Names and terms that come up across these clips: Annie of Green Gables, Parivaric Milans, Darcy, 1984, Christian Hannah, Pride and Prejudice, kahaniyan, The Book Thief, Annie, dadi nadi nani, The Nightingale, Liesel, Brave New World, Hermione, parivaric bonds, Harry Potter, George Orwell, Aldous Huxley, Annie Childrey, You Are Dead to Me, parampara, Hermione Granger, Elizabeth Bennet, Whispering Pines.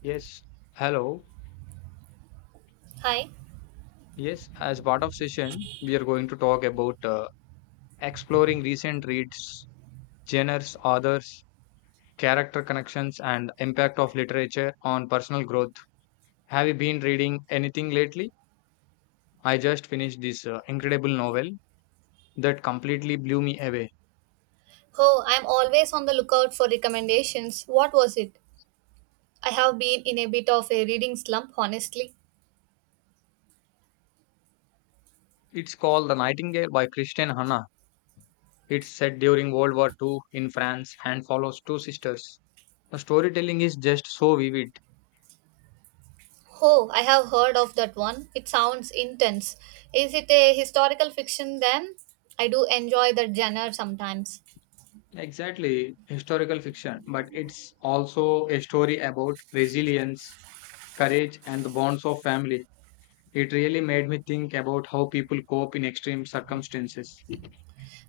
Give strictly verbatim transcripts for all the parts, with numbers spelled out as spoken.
Yes, hello. Hi. Yes, as part of session, we are going to talk about uh, exploring recent reads, genres, authors, character connections, and impact of literature on personal growth. Have you been reading anything lately? I just finished this uh, incredible novel that completely blew me away. Oh, I'm always on the lookout for recommendations. What was it? I have been in a bit of a reading slump, honestly. It's called The Nightingale by Christian Hannah. It's set during World War two in France and follows two sisters. The storytelling is just so vivid. Oh, I have heard of that one. It sounds intense. Is it a historical fiction then? I do enjoy that genre sometimes. Exactly, historical fiction, but it's also a story about resilience, courage, and the bonds of family. It really made me think about how people cope in extreme circumstances. You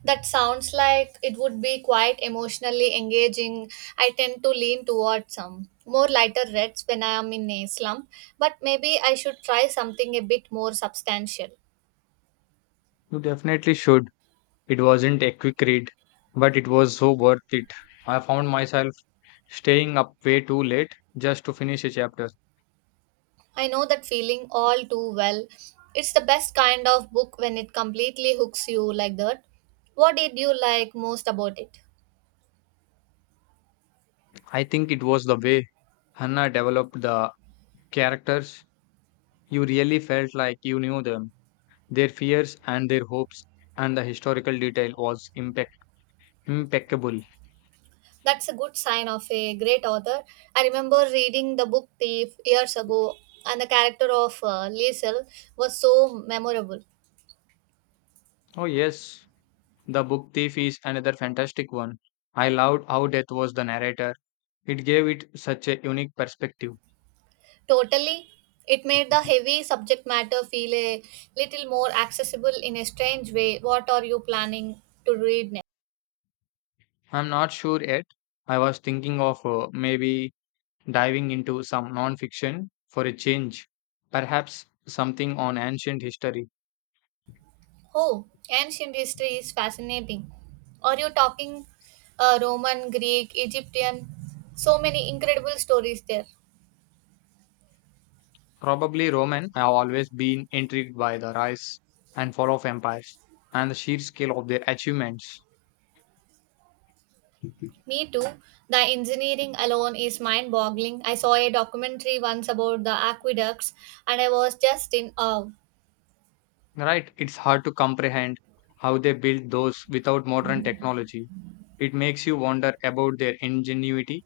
That sounds like it would be quite emotionally engaging. I tend to lean towards some more lighter reads when I am in a slump, but maybe I should try something a bit more substantial. definitely should. It wasn't a quick read, but it was so worth it. I found myself staying up way too late just to finish a chapter. I know that feeling all too well. It's the best kind of book when it completely hooks you like that. What did you like most about it? I think it was the way Hannah developed the characters. You really felt like you knew them. Their fears and their hopes and the historical detail was impec- impeccable. That's a good sign of a great author. I remember reading the book Thief years ago, and the character of uh, Liesel was so memorable. Oh, yes, The Book Thief is another fantastic one. I loved how Death was the narrator, it gave it such a unique perspective. Totally, it made the heavy subject matter feel a little more accessible in a strange way. What are you planning to read next? I'm not sure yet. I was thinking of uh, maybe diving into some non fiction for a change, perhaps something on ancient history. Oh, ancient history is fascinating. Are you talking uh, Roman, Greek, Egyptian? So many incredible stories there. Probably Roman. I've always been intrigued by the rise and fall of empires and the sheer scale of their achievements. Me too. The engineering alone is mind boggling. I saw a documentary once about the aqueducts and I was just in awe. Right, it's hard to comprehend how they built those without modern technology. It makes you wonder about their ingenuity.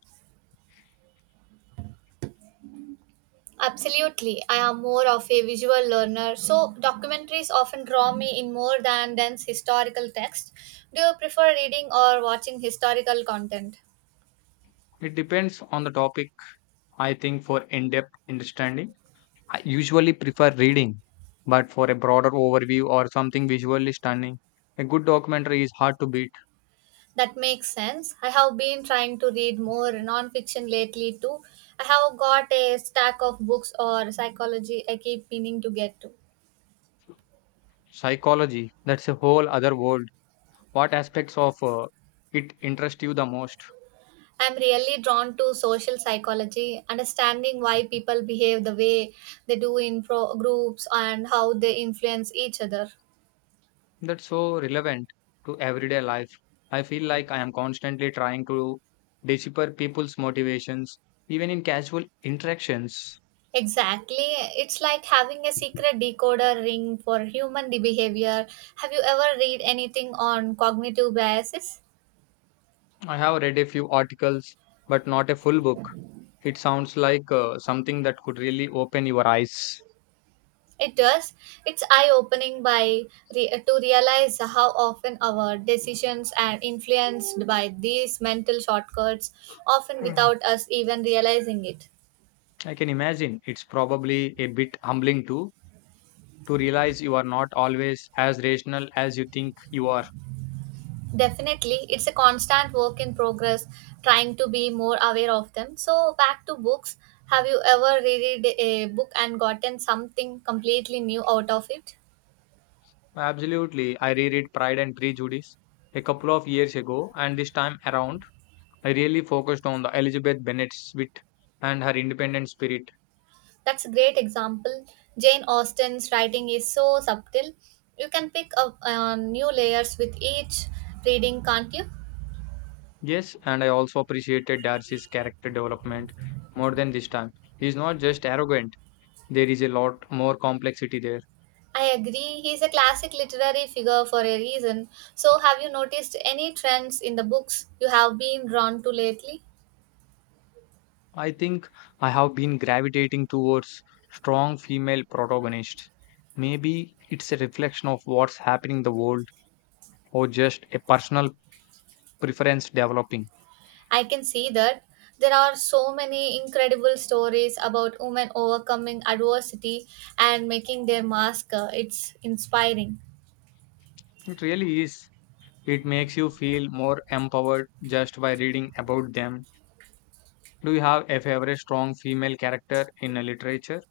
Absolutely. I am more of a visual learner, so documentaries often draw me in more than dense historical text. Do you prefer reading or watching historical content? It depends on the topic, I think, for in depth understanding. I usually prefer reading, but for a broader overview or something visually stunning, a good documentary is hard to beat. That makes sense. I have been trying to read more nonfiction lately too. I have got a stack of books or psychology I keep meaning to get to. Psychology, that's a whole other world. What aspects of uh, it interest you the most? I'm really drawn to social psychology, understanding why people behave the way they do in pro- groups and how they influence each other. That's so relevant to everyday life. I feel like I am constantly trying to decipher people's motivations, even in casual interactions. Exactly. It's like having a secret decoder ring for human behavior. Have you ever read anything on cognitive biases? I have read a few articles, but not a full book. It sounds like uh, something that could really open your eyes. It does. It's eye-opening by re- to realize how often our decisions are influenced by these mental shortcuts, often Mm. without us even realizing it. I can imagine it's probably a bit humbling too to realize you are not always as rational as you think you are. Definitely, it's a constant work in progress, trying to be more aware of them. So, back to books. Have you ever read a book and gotten something completely new out of it? Absolutely. I reread Pride and Prejudice a couple of years ago, and this time around, I really focused on the Elizabeth Bennet's wit and her independent spirit. That's a great example. Jane Austen's writing is so subtle. You can pick up on new layers with each reading, can't you? Yes, and I also appreciated Darcy's character development more than this time. He's not just arrogant, there is a lot more complexity there. I agree. He's a classic literary figure for a reason. So, have you noticed any trends in the books you have been drawn to lately? I think I have been gravitating towards strong female protagonists. Maybe it's a reflection of what's happening in the world or just a personal preference developing. I can see that there are so many incredible stories about women overcoming adversity and making their mask. uh, It's inspiring. It really is. It makes you feel more empowered just by reading about them. Do you have a favorite strong female character in a literature?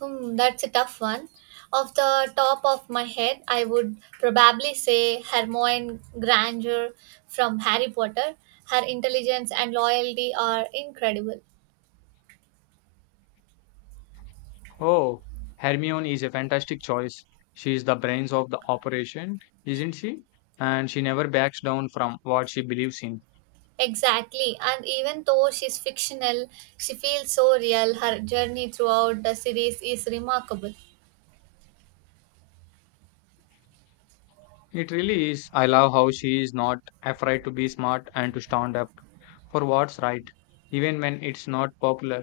Hmm, that's a tough one. Off the top of my head, I would probably say Hermione Granger from Harry Potter. Her intelligence and loyalty are incredible. Oh, Hermione is a fantastic choice. She is the brains of the operation, isn't she? And she never backs down from what she believes in. Exactly, and even though she's fictional, she feels so real. Her journey throughout the series is remarkable. It really is. I love how she is not afraid to be smart and to stand up for what's right, even when it's not popular.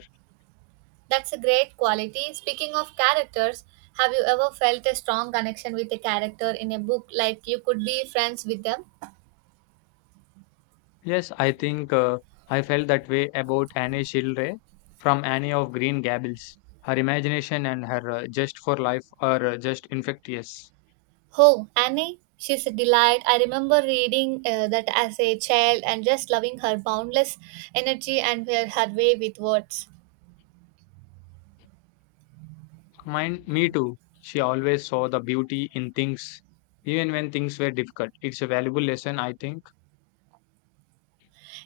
That's a great quality. Speaking of characters, have you ever felt a strong connection with a character in a book like you could be friends with them? Yes, I think uh, I felt that way about Annie Childrey from Annie of Green Gables. Her imagination and her uh, just for life are uh, just infectious. Oh, Annie, she's a delight. I remember reading uh, that as a child and just loving her boundless energy and her, her way with words. Mine, me too. She always saw the beauty in things, even when things were difficult. It's a valuable lesson, I think.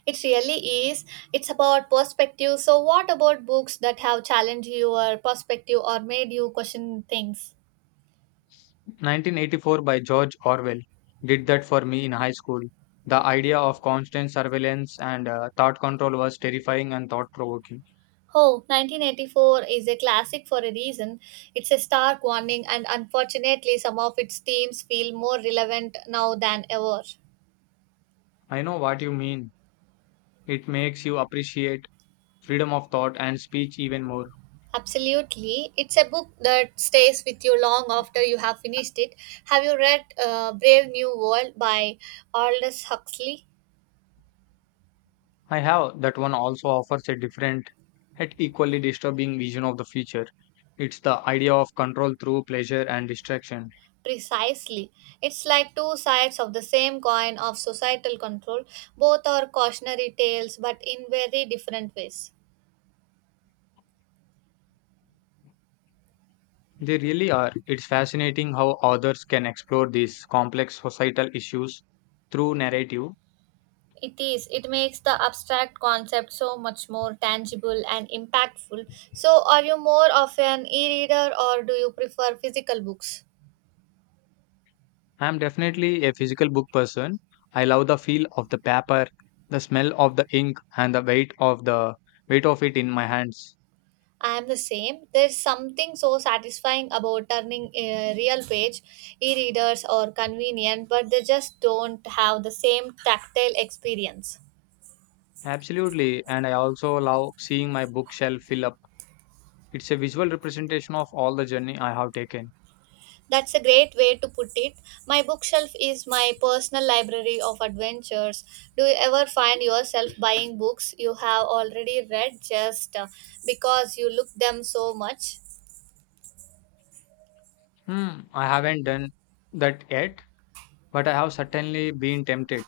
It really is. It's about perspective. So, what about books that have challenged your perspective or made you question things? nineteen eighty-four by George Orwell did that for me in high school. The idea of constant surveillance and uh, thought control was terrifying and thought provoking. Oh, nineteen eighty-four is a classic for a reason. It's a stark warning, and unfortunately, some of its themes feel more relevant now than ever. I know what you mean. It makes you appreciate freedom of thought and speech even more. Absolutely. It's a book that stays with you long after you have finished it. Have you read uh, Brave New World by Aldous Huxley? I have that one also offers a different, yet equally disturbing vision of the future. It's the idea of control through pleasure and distraction. Precisely. It's like two sides of the same coin of societal control. Both are cautionary tales, but in very different ways. They really are. It's fascinating how authors can explore these complex societal issues through narrative. It is. It makes the abstract concept so much more tangible and impactful. So, are you more of an e reader or do you prefer physical books? I'm definitely a physical book person. I love the feel of the paper, the smell of the ink, and the weight of the weight of it in my hands. I am the same. There's something so satisfying about turning uh, real page e-readers are convenient, but they just don't have the same tactile experience. Absolutely, and I also love seeing my bookshelf fill up. It's a visual representation of all the journey I have taken. That's a great way to put it. My bookshelf is my personal library of adventures. Do you ever find yourself buying books you have already read just uh, because you look them so much? Hmm, I haven't done that yet, but I have certainly been tempted,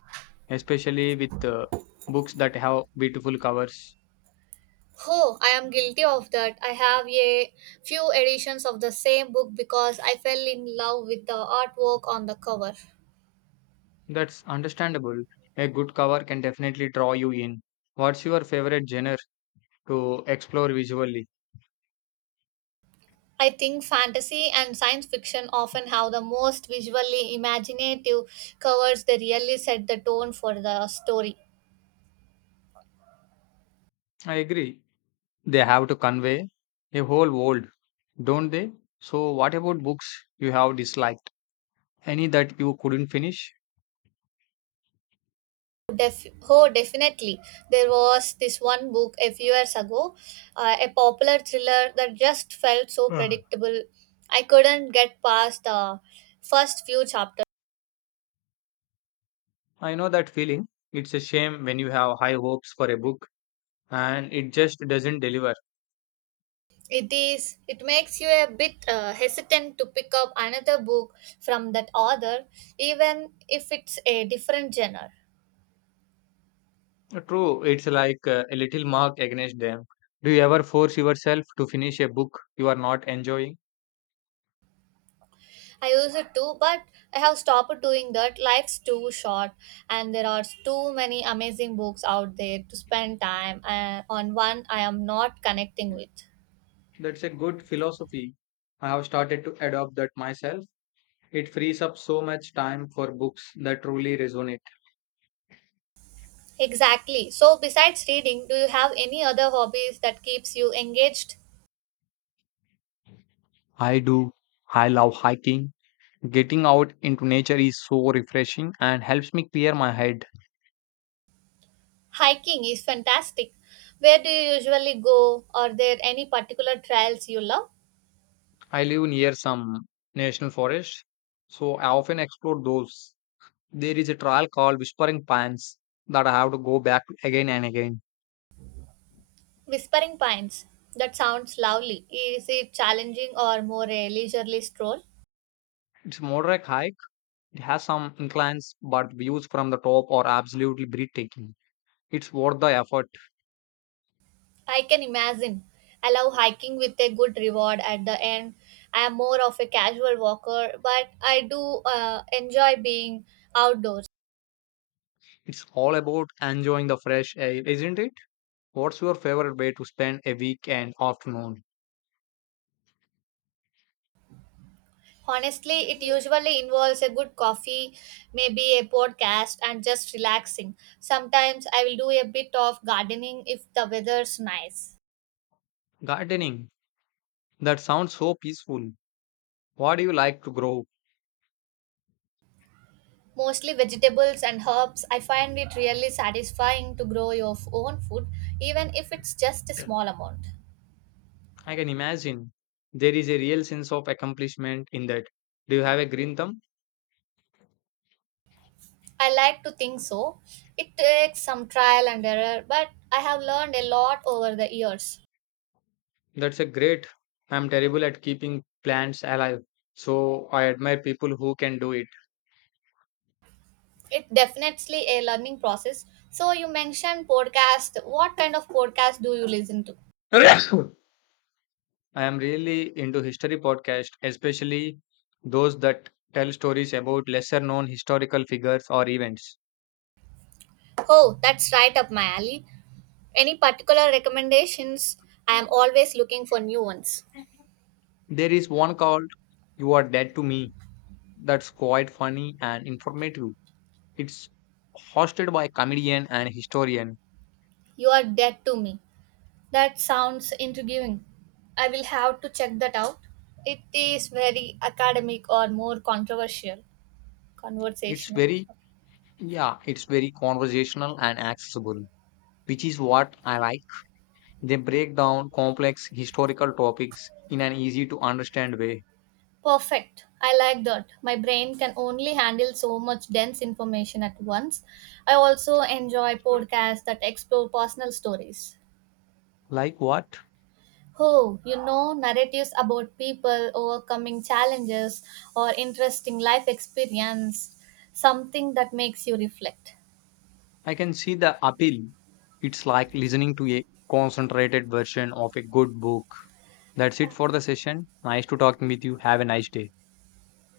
especially with uh, books that have beautiful covers. Oh, I am guilty of that. I have a few editions of the same book because I fell in love with the artwork on the cover. That's understandable. A good cover can definitely draw you in. What's your favorite genre to explore visually? I think fantasy and science fiction often have the most visually imaginative covers that really set the tone for the story. I agree. They have to convey a whole world, don't they? So, what about books you have disliked? Any that you couldn't finish? Def- oh, definitely. There was this one book a few years ago, uh, a popular thriller that just felt so Uh, predictable. I couldn't get past the first few chapters. I know that feeling. It's a shame when you have high hopes for a book and it just doesn't deliver. It is. It makes you a bit uh, hesitant to pick up another book from that author, even if it's a different genre. True, it's like uh, a little mark against them. Do you ever force yourself to finish a book you are not enjoying? I use it too, but I have stopped doing that. Life's too short, and there are too many amazing books out there to spend time uh, on one I am not connecting with. That's a good philosophy. I have started to adopt that myself. It frees up so much time for books that truly resonate. Exactly. So, besides reading, do you have any other hobbies that keeps you engaged? I do. I love hiking. Getting out into nature is so refreshing and helps me clear my head. Hiking is fantastic. Where do you usually go? Are there any particular trails you love? I live near some national forests, so I often explore those. There is a trail called Whispering Pines that I have to go back to again and again. Whispering Pines. That sounds lovely. Is it challenging or more a leisurely stroll? It's a moderate hike. It has some inclines, but views from the top are absolutely breathtaking. It's worth the effort. I can imagine. I love hiking with a good reward at the end. I am more of a casual walker, but I do uh, enjoy being outdoors. It's all about enjoying the fresh air, isn't it? What's your favorite way to spend a weekend afternoon? Honestly, it usually involves a good coffee, maybe a podcast, and just relaxing. Sometimes I will do a bit of gardening if the weather's nice. Gardening. That sounds so peaceful. What do you like to grow? Mostly vegetables and herbs, I find it really satisfying to grow your own food, even if it's just a small amount. I can imagine. There is a real sense of accomplishment in that. Do you have a green thumb? I like to think so. It takes some trial and error, but I have learned a lot over the years. That's a great. I'm terrible at keeping plants alive, so I admire people who can do It's definitely a learning process. So, you mentioned podcast. What kind of podcast do you listen to? it. I am really into history podcasts, especially those that tell stories about lesser known historical figures or events. Oh, that's right up my alley. Any particular recommendations? I am always looking for new ones. There is one called You Are Dead to Me that's quite funny and informative. It's hosted by comedian and historian. You are dead to me. That sounds intriguing. I will have to check that out. It is very academic or more controversial, It's conversational. very, yeah, it's very conversational and accessible, which is what I like. They break down complex historical topics in an easy to understand way. Perfect. I like that. My brain can only handle so much dense information at once. I also enjoy podcasts that explore personal stories. Like what? Oh, you know, narratives about people overcoming challenges or interesting life experience, something that makes you reflect. I can see the appeal. It's like listening to a concentrated version of a good book. That's it for the session. Nice to talking with you. Have a nice day.